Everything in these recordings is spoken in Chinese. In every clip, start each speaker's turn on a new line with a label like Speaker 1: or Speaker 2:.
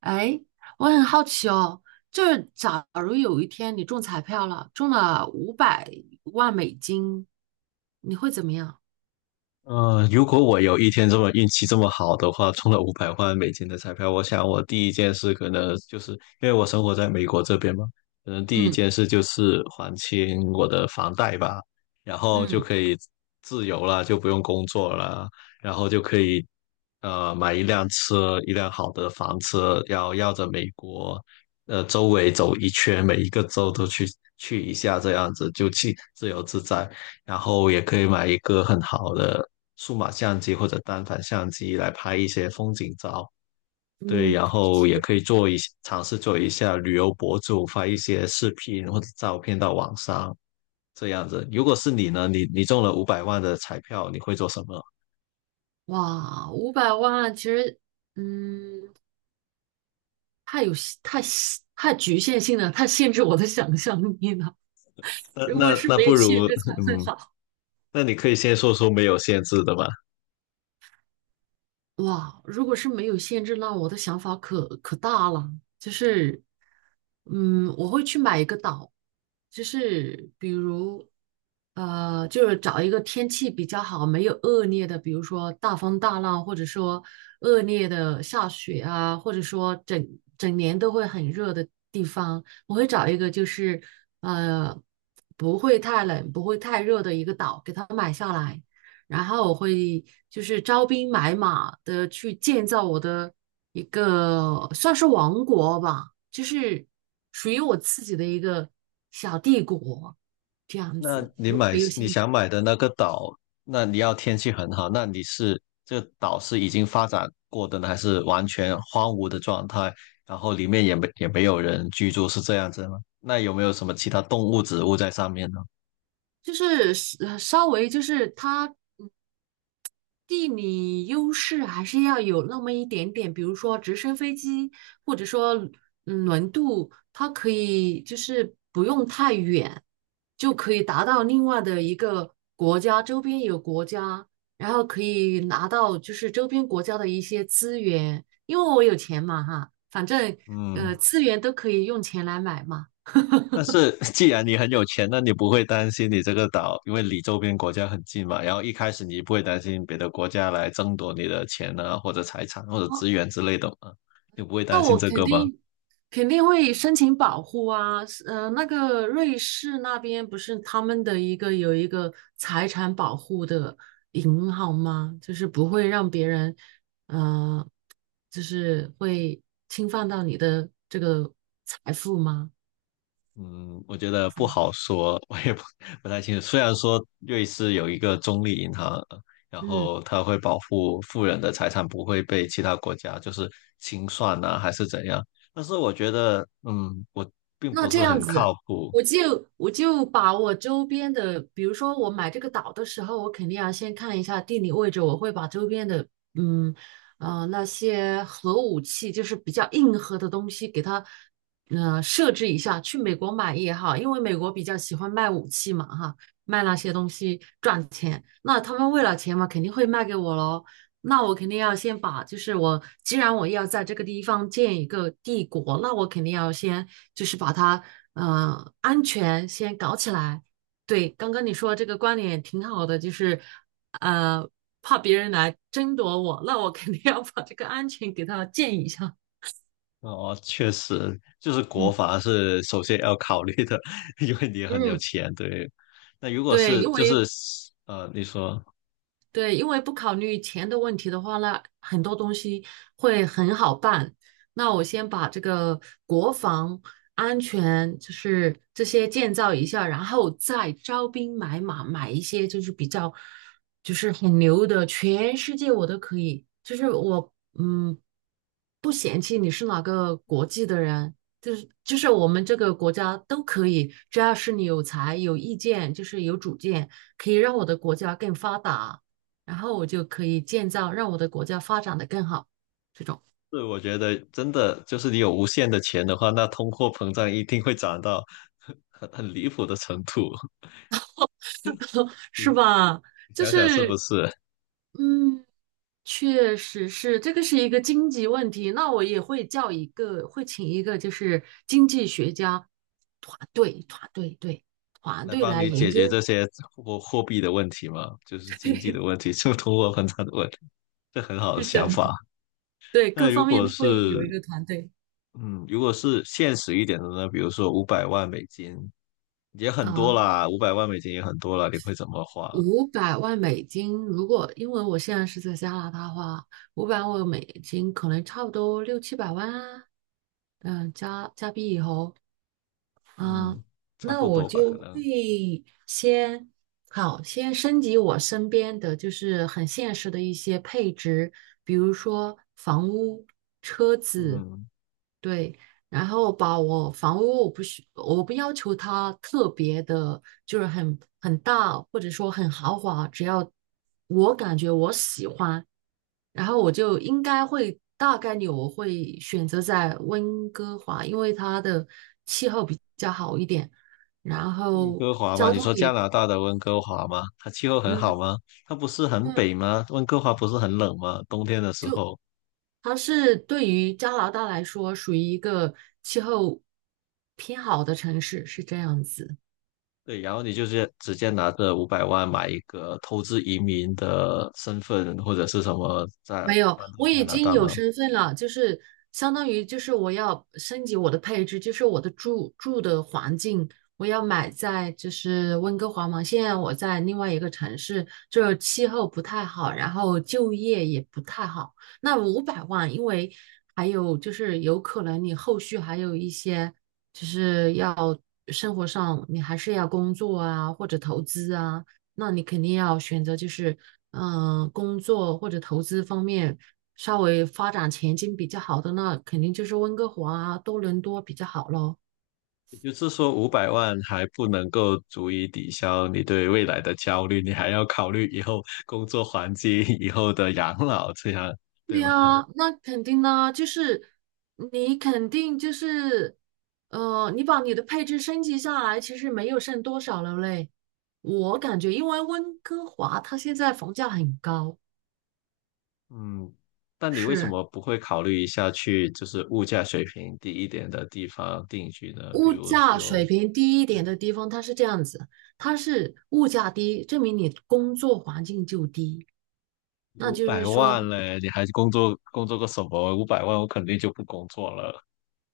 Speaker 1: 哎，我很好奇哦，就是假如有一天你中彩票了，中了五百万美金，你会怎么样？
Speaker 2: 如果我有一天这么运气这么好的话，中了五百万美金的彩票，我想我第一件事可能就是因为我生活在美国这边嘛，可能第一
Speaker 1: 嗯
Speaker 2: 件事就是还清我的房贷吧，然后就
Speaker 1: 嗯，
Speaker 2: 可以自由了，就不用工作了，然后就可以买一辆车，一辆好的房车，要绕着美国周围走一圈，每一个州都去去一下，这样子就去自由自在。然后也可以买一个很好的数码相机或者单反相机来拍一些风景照。对，
Speaker 1: 嗯，
Speaker 2: 然后也可以做一些尝试做一下旅游博主，发一些视频或者照片到网上，这样子。如果是你呢，你中了五百万的彩票，你会做什么？
Speaker 1: 哇，五百万其实，嗯，太局限性了，太限制我的想象力了。
Speaker 2: 那
Speaker 1: 如果
Speaker 2: 那
Speaker 1: 是
Speaker 2: 那
Speaker 1: 没
Speaker 2: 不
Speaker 1: 有
Speaker 2: 如，
Speaker 1: 限制 才会
Speaker 2: 嗯，
Speaker 1: 好。
Speaker 2: 那你可以先说说没有限制的吧。
Speaker 1: 哇，如果是没有限制，那我的想法可大了，就是，我会去买一个岛，就是比如，就是找一个天气比较好、没有恶劣的，比如说大风大浪，或者说恶劣的下雪啊，或者说整年都会很热的地方，我会找一个就是，呃，不会太冷、不会太热的一个岛，给它买下来。然后我会就是招兵买马的去建造我的一个算是王国吧，就是属于我自己的一个小帝国这样
Speaker 2: 那
Speaker 1: 子。
Speaker 2: 你
Speaker 1: 如果
Speaker 2: 买
Speaker 1: 没有
Speaker 2: 你
Speaker 1: 现，
Speaker 2: 想买的那个岛，那你要天气很好，那你是这个岛是已经发展过的呢，还是完全荒芜的状态？然后里面也没有人居住，是这样子吗？那有没有什么其他动物、植物在上面呢？
Speaker 1: 就是呃稍微就是他。嗯地理优势还是要有那么一点点，比如说直升飞机，或者说轮渡，它可以就是不用太远，就可以达到另外的一个国家，周边有国家，然后可以拿到就是周边国家的一些资源，因为我有钱嘛哈，反正
Speaker 2: 嗯，
Speaker 1: 资源都可以用钱来买嘛。
Speaker 2: 但是 既然你很有钱，那你不会担心你这个岛，因为离周边国家很近嘛。然后一开始你不会担心别的国家来争夺你的钱啊，或者财产或者资
Speaker 1: 哦，
Speaker 2: 源之类的嘛？你不会
Speaker 1: 那
Speaker 2: 担心
Speaker 1: 我
Speaker 2: 这
Speaker 1: 肯
Speaker 2: 个吗？
Speaker 1: 定肯定会申请保护啊，那个瑞士那边不是他们的一个有一个财产保护的银行吗？就是不会让别人，呃，就是会侵犯到你的这个财富吗？
Speaker 2: 嗯，我觉得
Speaker 1: 是
Speaker 2: 不
Speaker 1: 吧？
Speaker 2: 好说，我也不太清楚。虽然说瑞士有一个中立银行，然
Speaker 1: 嗯，
Speaker 2: 后它会保护富人的财产不会被其他国家就是清算呐、还是怎样，但是我觉得，嗯，我并
Speaker 1: 那
Speaker 2: 不
Speaker 1: 这
Speaker 2: 是
Speaker 1: 样
Speaker 2: 很靠
Speaker 1: 子，
Speaker 2: 谱。
Speaker 1: 我就把我周边的，比如说我买这个岛的时候，我肯定要先看一下地理位置，我会把周边的，嗯那些核武器，就是比较硬核的东西，给它设置一下。去美国买也好，因为美国比较喜欢卖武器嘛，哈，卖那些东西赚钱。那他们为了钱嘛，肯定会卖给我喽。那我肯定要先把，就是我既然我要在这个地方建一个帝国，那我肯定要先就是把它，安全先搞起来。对，刚刚你说这个观点挺好的，就是，呃，怕别人来争夺我，那我肯定要把这个安全给它建一下。
Speaker 2: 哦，确实，就是国
Speaker 1: 嗯
Speaker 2: 防是首先要考虑的，因为你很有
Speaker 1: 嗯，
Speaker 2: 钱，对。那如果
Speaker 1: 对，
Speaker 2: 是
Speaker 1: 因
Speaker 2: 就是
Speaker 1: 为
Speaker 2: 你说。
Speaker 1: 对，因为不考虑钱的问题的话，那很多东西会很好办。那我先把这个国防安全，就是这些建造一下，然后再招兵买马，买一些就是比较就是很牛的，全世界我都可以。就是我嗯，不嫌弃你是哪个国际的人，就是我们这个国家都可以，只要是你有才、有意见，就是有主见，可以让我的国家更发达。然后我就可以建造让我的国家发展的更好，这种
Speaker 2: 是，我觉得真的就是你有无限的钱的话，那通货膨胀一定会涨到很离谱的程度。你
Speaker 1: 是吧？
Speaker 2: 你
Speaker 1: 就
Speaker 2: 想想是不
Speaker 1: 是
Speaker 2: 是？
Speaker 1: 嗯，确实是这个是一个经济问题。那我也会叫一个，会请一个就是经济学家团队，团
Speaker 2: 来
Speaker 1: 队
Speaker 2: 帮
Speaker 1: 来
Speaker 2: 你
Speaker 1: 研
Speaker 2: 解
Speaker 1: 究。
Speaker 2: 决这些货币的问题嘛，就是 经济的
Speaker 1: 对，
Speaker 2: 问题，就通货膨胀的问题，这很好的
Speaker 1: 是
Speaker 2: 想
Speaker 1: 的，
Speaker 2: 法。
Speaker 1: 对
Speaker 2: 那
Speaker 1: 各
Speaker 2: 如
Speaker 1: 方面
Speaker 2: 果
Speaker 1: 都
Speaker 2: 是
Speaker 1: 会有一个团队
Speaker 2: 嗯，如果是现实一点的呢，比如说五百万美金也很多
Speaker 1: 啊。
Speaker 2: 啦，五百万美金也很多了，你会怎么花？
Speaker 1: 五百万美金，如果因为我现在是在加拿大的话，五百万美金可能差不多六七百万啊。嗯，加币以后，
Speaker 2: 嗯，
Speaker 1: 嗯，
Speaker 2: 差
Speaker 1: 那
Speaker 2: 不
Speaker 1: 我
Speaker 2: 多吧，
Speaker 1: 就
Speaker 2: 可能。
Speaker 1: 会先好，先升级我身边的就是很现实的一些配置，比如说房屋、车子，
Speaker 2: 嗯。
Speaker 1: 对，然后把我房屋我不要求它特别的，就是很大或者说很豪华，只要我感觉我喜欢，然后我就应该会大概率我会选择在温哥华，因为它的气候比较好一点，然
Speaker 2: 温
Speaker 1: 后
Speaker 2: 哥华吗？
Speaker 1: 交
Speaker 2: 你
Speaker 1: 通
Speaker 2: 说加
Speaker 1: 也
Speaker 2: 拿大的温哥华吗？它气候很好
Speaker 1: 嗯，
Speaker 2: 吗？它不是很
Speaker 1: 那
Speaker 2: 北吗？温哥华不是很冷吗？冬天的时候，
Speaker 1: 它是对于加拿大来说属于一个气候偏好的城市，是这样子。
Speaker 2: 对，然后你就是直接拿着五百万买一个投资移民的身份或者是什么，再
Speaker 1: 没有，
Speaker 2: 搬到
Speaker 1: 我
Speaker 2: 加
Speaker 1: 已
Speaker 2: 拿
Speaker 1: 经
Speaker 2: 大吗？
Speaker 1: 有身份了，就是相当于就是我要升级我的配置，就是我的住的环境，我要买在就是温哥华嘛。现在我在另外一个城市，这气候不太好，然后就业也不太好。那五百万，因为还有就是有可能你后续还有一些就是要生活上你还是要工作啊，或者投资啊。那你肯定要选择就是工作或者投资方面稍微发展前景比较好的，那肯定就是温哥华啊、多伦多比较好咯。
Speaker 2: 也就是说，五百万还不能够足以抵消你对未来的焦虑，你还要考虑以后工作环境、以后的养老，这样对
Speaker 1: 对
Speaker 2: 吗？
Speaker 1: 呀，那肯定呢，就是你肯定就是，你把你的配置升级下来，其实没有剩多少了嘞。我感觉，因为温哥华它现在房价很高，
Speaker 2: 嗯，但你为什
Speaker 1: 是。
Speaker 2: 么不会考虑一下去就是物价水平低一点的地方定居呢？比
Speaker 1: 物
Speaker 2: 如
Speaker 1: 价
Speaker 2: 说，
Speaker 1: 水平低一
Speaker 2: 对，
Speaker 1: 点的地方，它是这样子，它是物价低，证明你工作环境就低，那
Speaker 2: 五
Speaker 1: 就
Speaker 2: 百
Speaker 1: 是说，
Speaker 2: 万嘞，你还工作工作个什么？五百万我肯定就不工作了。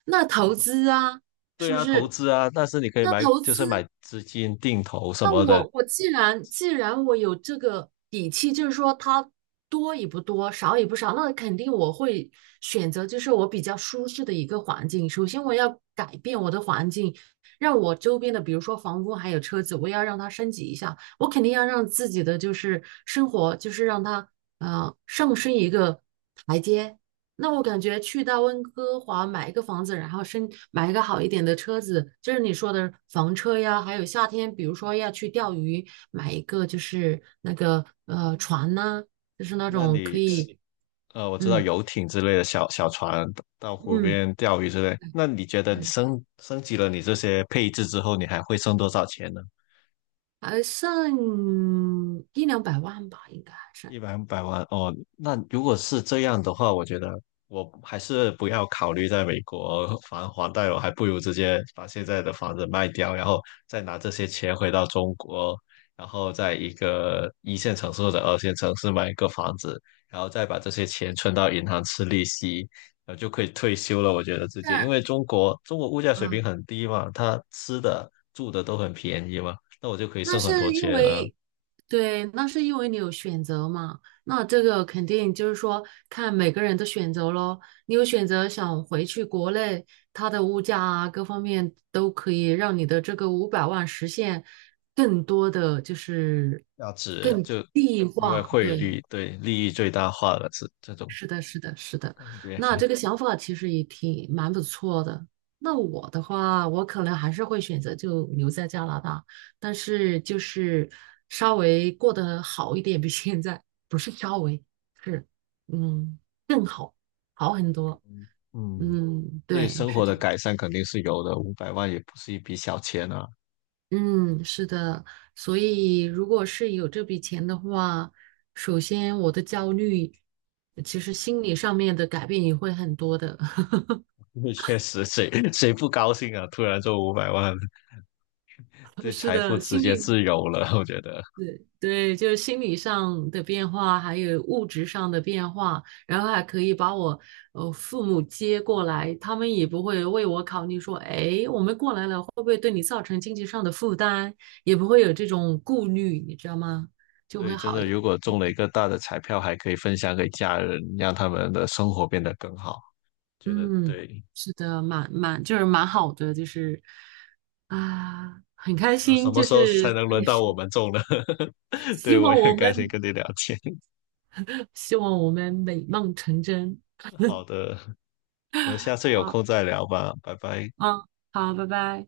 Speaker 1: 那投资啊，是
Speaker 2: 对
Speaker 1: 不
Speaker 2: 啊，投
Speaker 1: 是？
Speaker 2: 资啊，但是你可以
Speaker 1: 那
Speaker 2: 买，
Speaker 1: 投
Speaker 2: 就是买
Speaker 1: 资。
Speaker 2: 资金定投什
Speaker 1: 那
Speaker 2: 么的。
Speaker 1: 我既然我有这个底气，就是说它多也不多，少也不少，那肯定我会选择就是我比较舒适的一个环境。首先我要改变我的环境，让我周边的，比如说房屋还有车子，我要让它升级一下。我肯定要让自己的就是生活，就是让它上升一个台阶。那我感觉去到温哥华买一个房子，然后买一个好一点的车子，就是你说的房车呀，还有夏天，比如说要去钓鱼，买一个就是那个船呐、就是那
Speaker 2: 那
Speaker 1: 种可
Speaker 2: 你是
Speaker 1: 以，
Speaker 2: 我知道
Speaker 1: 嗯
Speaker 2: 游艇之类的小小船到湖
Speaker 1: 嗯，
Speaker 2: 边钓鱼之类。那你觉得你升级了你这些配置之后，你还会剩多少钱呢？
Speaker 1: 还剩一两百万吧，应该还是，
Speaker 2: 一百万哦，那如果是这样的话，我觉得我还是不要考虑在美国还房贷，我还不如直接把现在的房子卖掉，然后再拿这些钱回到中国，然后在一个一线城市或者二线城市买一个房子，然后再把这些钱存到银行吃利息，然后就可以退休了。我觉得直接，因
Speaker 1: 但
Speaker 2: 为中国物价水
Speaker 1: 啊，
Speaker 2: 平很低嘛，它吃的住的都很便宜嘛，那我就可以
Speaker 1: 那
Speaker 2: 剩很多
Speaker 1: 是因
Speaker 2: 钱了。
Speaker 1: 为对，那是因为你有选择嘛。那这个肯定就是说，看每个人的选择咯。你有选择想回去国内，它的物价啊，各方面都可以让你的这个五百万实现更多的就是
Speaker 2: 要值
Speaker 1: 更
Speaker 2: 就
Speaker 1: 地
Speaker 2: 因为
Speaker 1: 化，
Speaker 2: 汇
Speaker 1: 对，
Speaker 2: 率对利益最大化了，是这种
Speaker 1: 是的，是的，是的。
Speaker 2: 感觉。
Speaker 1: 那这个想法其实也挺蛮不错的。那我的话，我可能还是会选择就留在加拿大，但是就是稍微过得好一点，比现在不是稍微，是嗯更好，好很多。
Speaker 2: 嗯，嗯
Speaker 1: 嗯，
Speaker 2: 对
Speaker 1: 对，
Speaker 2: 生
Speaker 1: 是，
Speaker 2: 活
Speaker 1: 的，
Speaker 2: 的改善肯定是有的，五百万也不是一笔小钱啊。
Speaker 1: 嗯，是的。所以如果是有这笔钱的话，首先我的焦虑，其实心理上面的改变也会很多的。
Speaker 2: 因为确实谁不高兴啊？突然中五百万，对
Speaker 1: 是
Speaker 2: 财富
Speaker 1: 的，
Speaker 2: 直
Speaker 1: 心
Speaker 2: 接
Speaker 1: 理
Speaker 2: 自由了，我觉得。
Speaker 1: 对，就是心理上的变化，还有物质上的变化，然后还可以把我父母接过来，他们也不会为我考虑说，哎，我们过来了会不会对你造成经济上的负担，也不会有这种顾虑，你知道吗？就
Speaker 2: 对，
Speaker 1: 会
Speaker 2: 真
Speaker 1: 好一
Speaker 2: 的，
Speaker 1: 点。
Speaker 2: 如果中了一个大的彩票，还可以分享给家人，让他们的生活变得更好。觉得
Speaker 1: 嗯，
Speaker 2: 对，
Speaker 1: 是的，蛮就是蛮好的，就是啊，很开
Speaker 2: 什
Speaker 1: 心，
Speaker 2: 么
Speaker 1: 就
Speaker 2: 时候
Speaker 1: 是
Speaker 2: 才能
Speaker 1: 跟
Speaker 2: 轮
Speaker 1: 你
Speaker 2: 到
Speaker 1: 说，
Speaker 2: 我们中呢？
Speaker 1: 希
Speaker 2: 对，我
Speaker 1: 望
Speaker 2: 也很
Speaker 1: 我
Speaker 2: 开心
Speaker 1: 们
Speaker 2: 跟你聊天。
Speaker 1: 希望我们美梦成真。
Speaker 2: 好的。我们下次有
Speaker 1: 好，
Speaker 2: 空再聊吧，拜拜。
Speaker 1: 嗯，好，拜拜。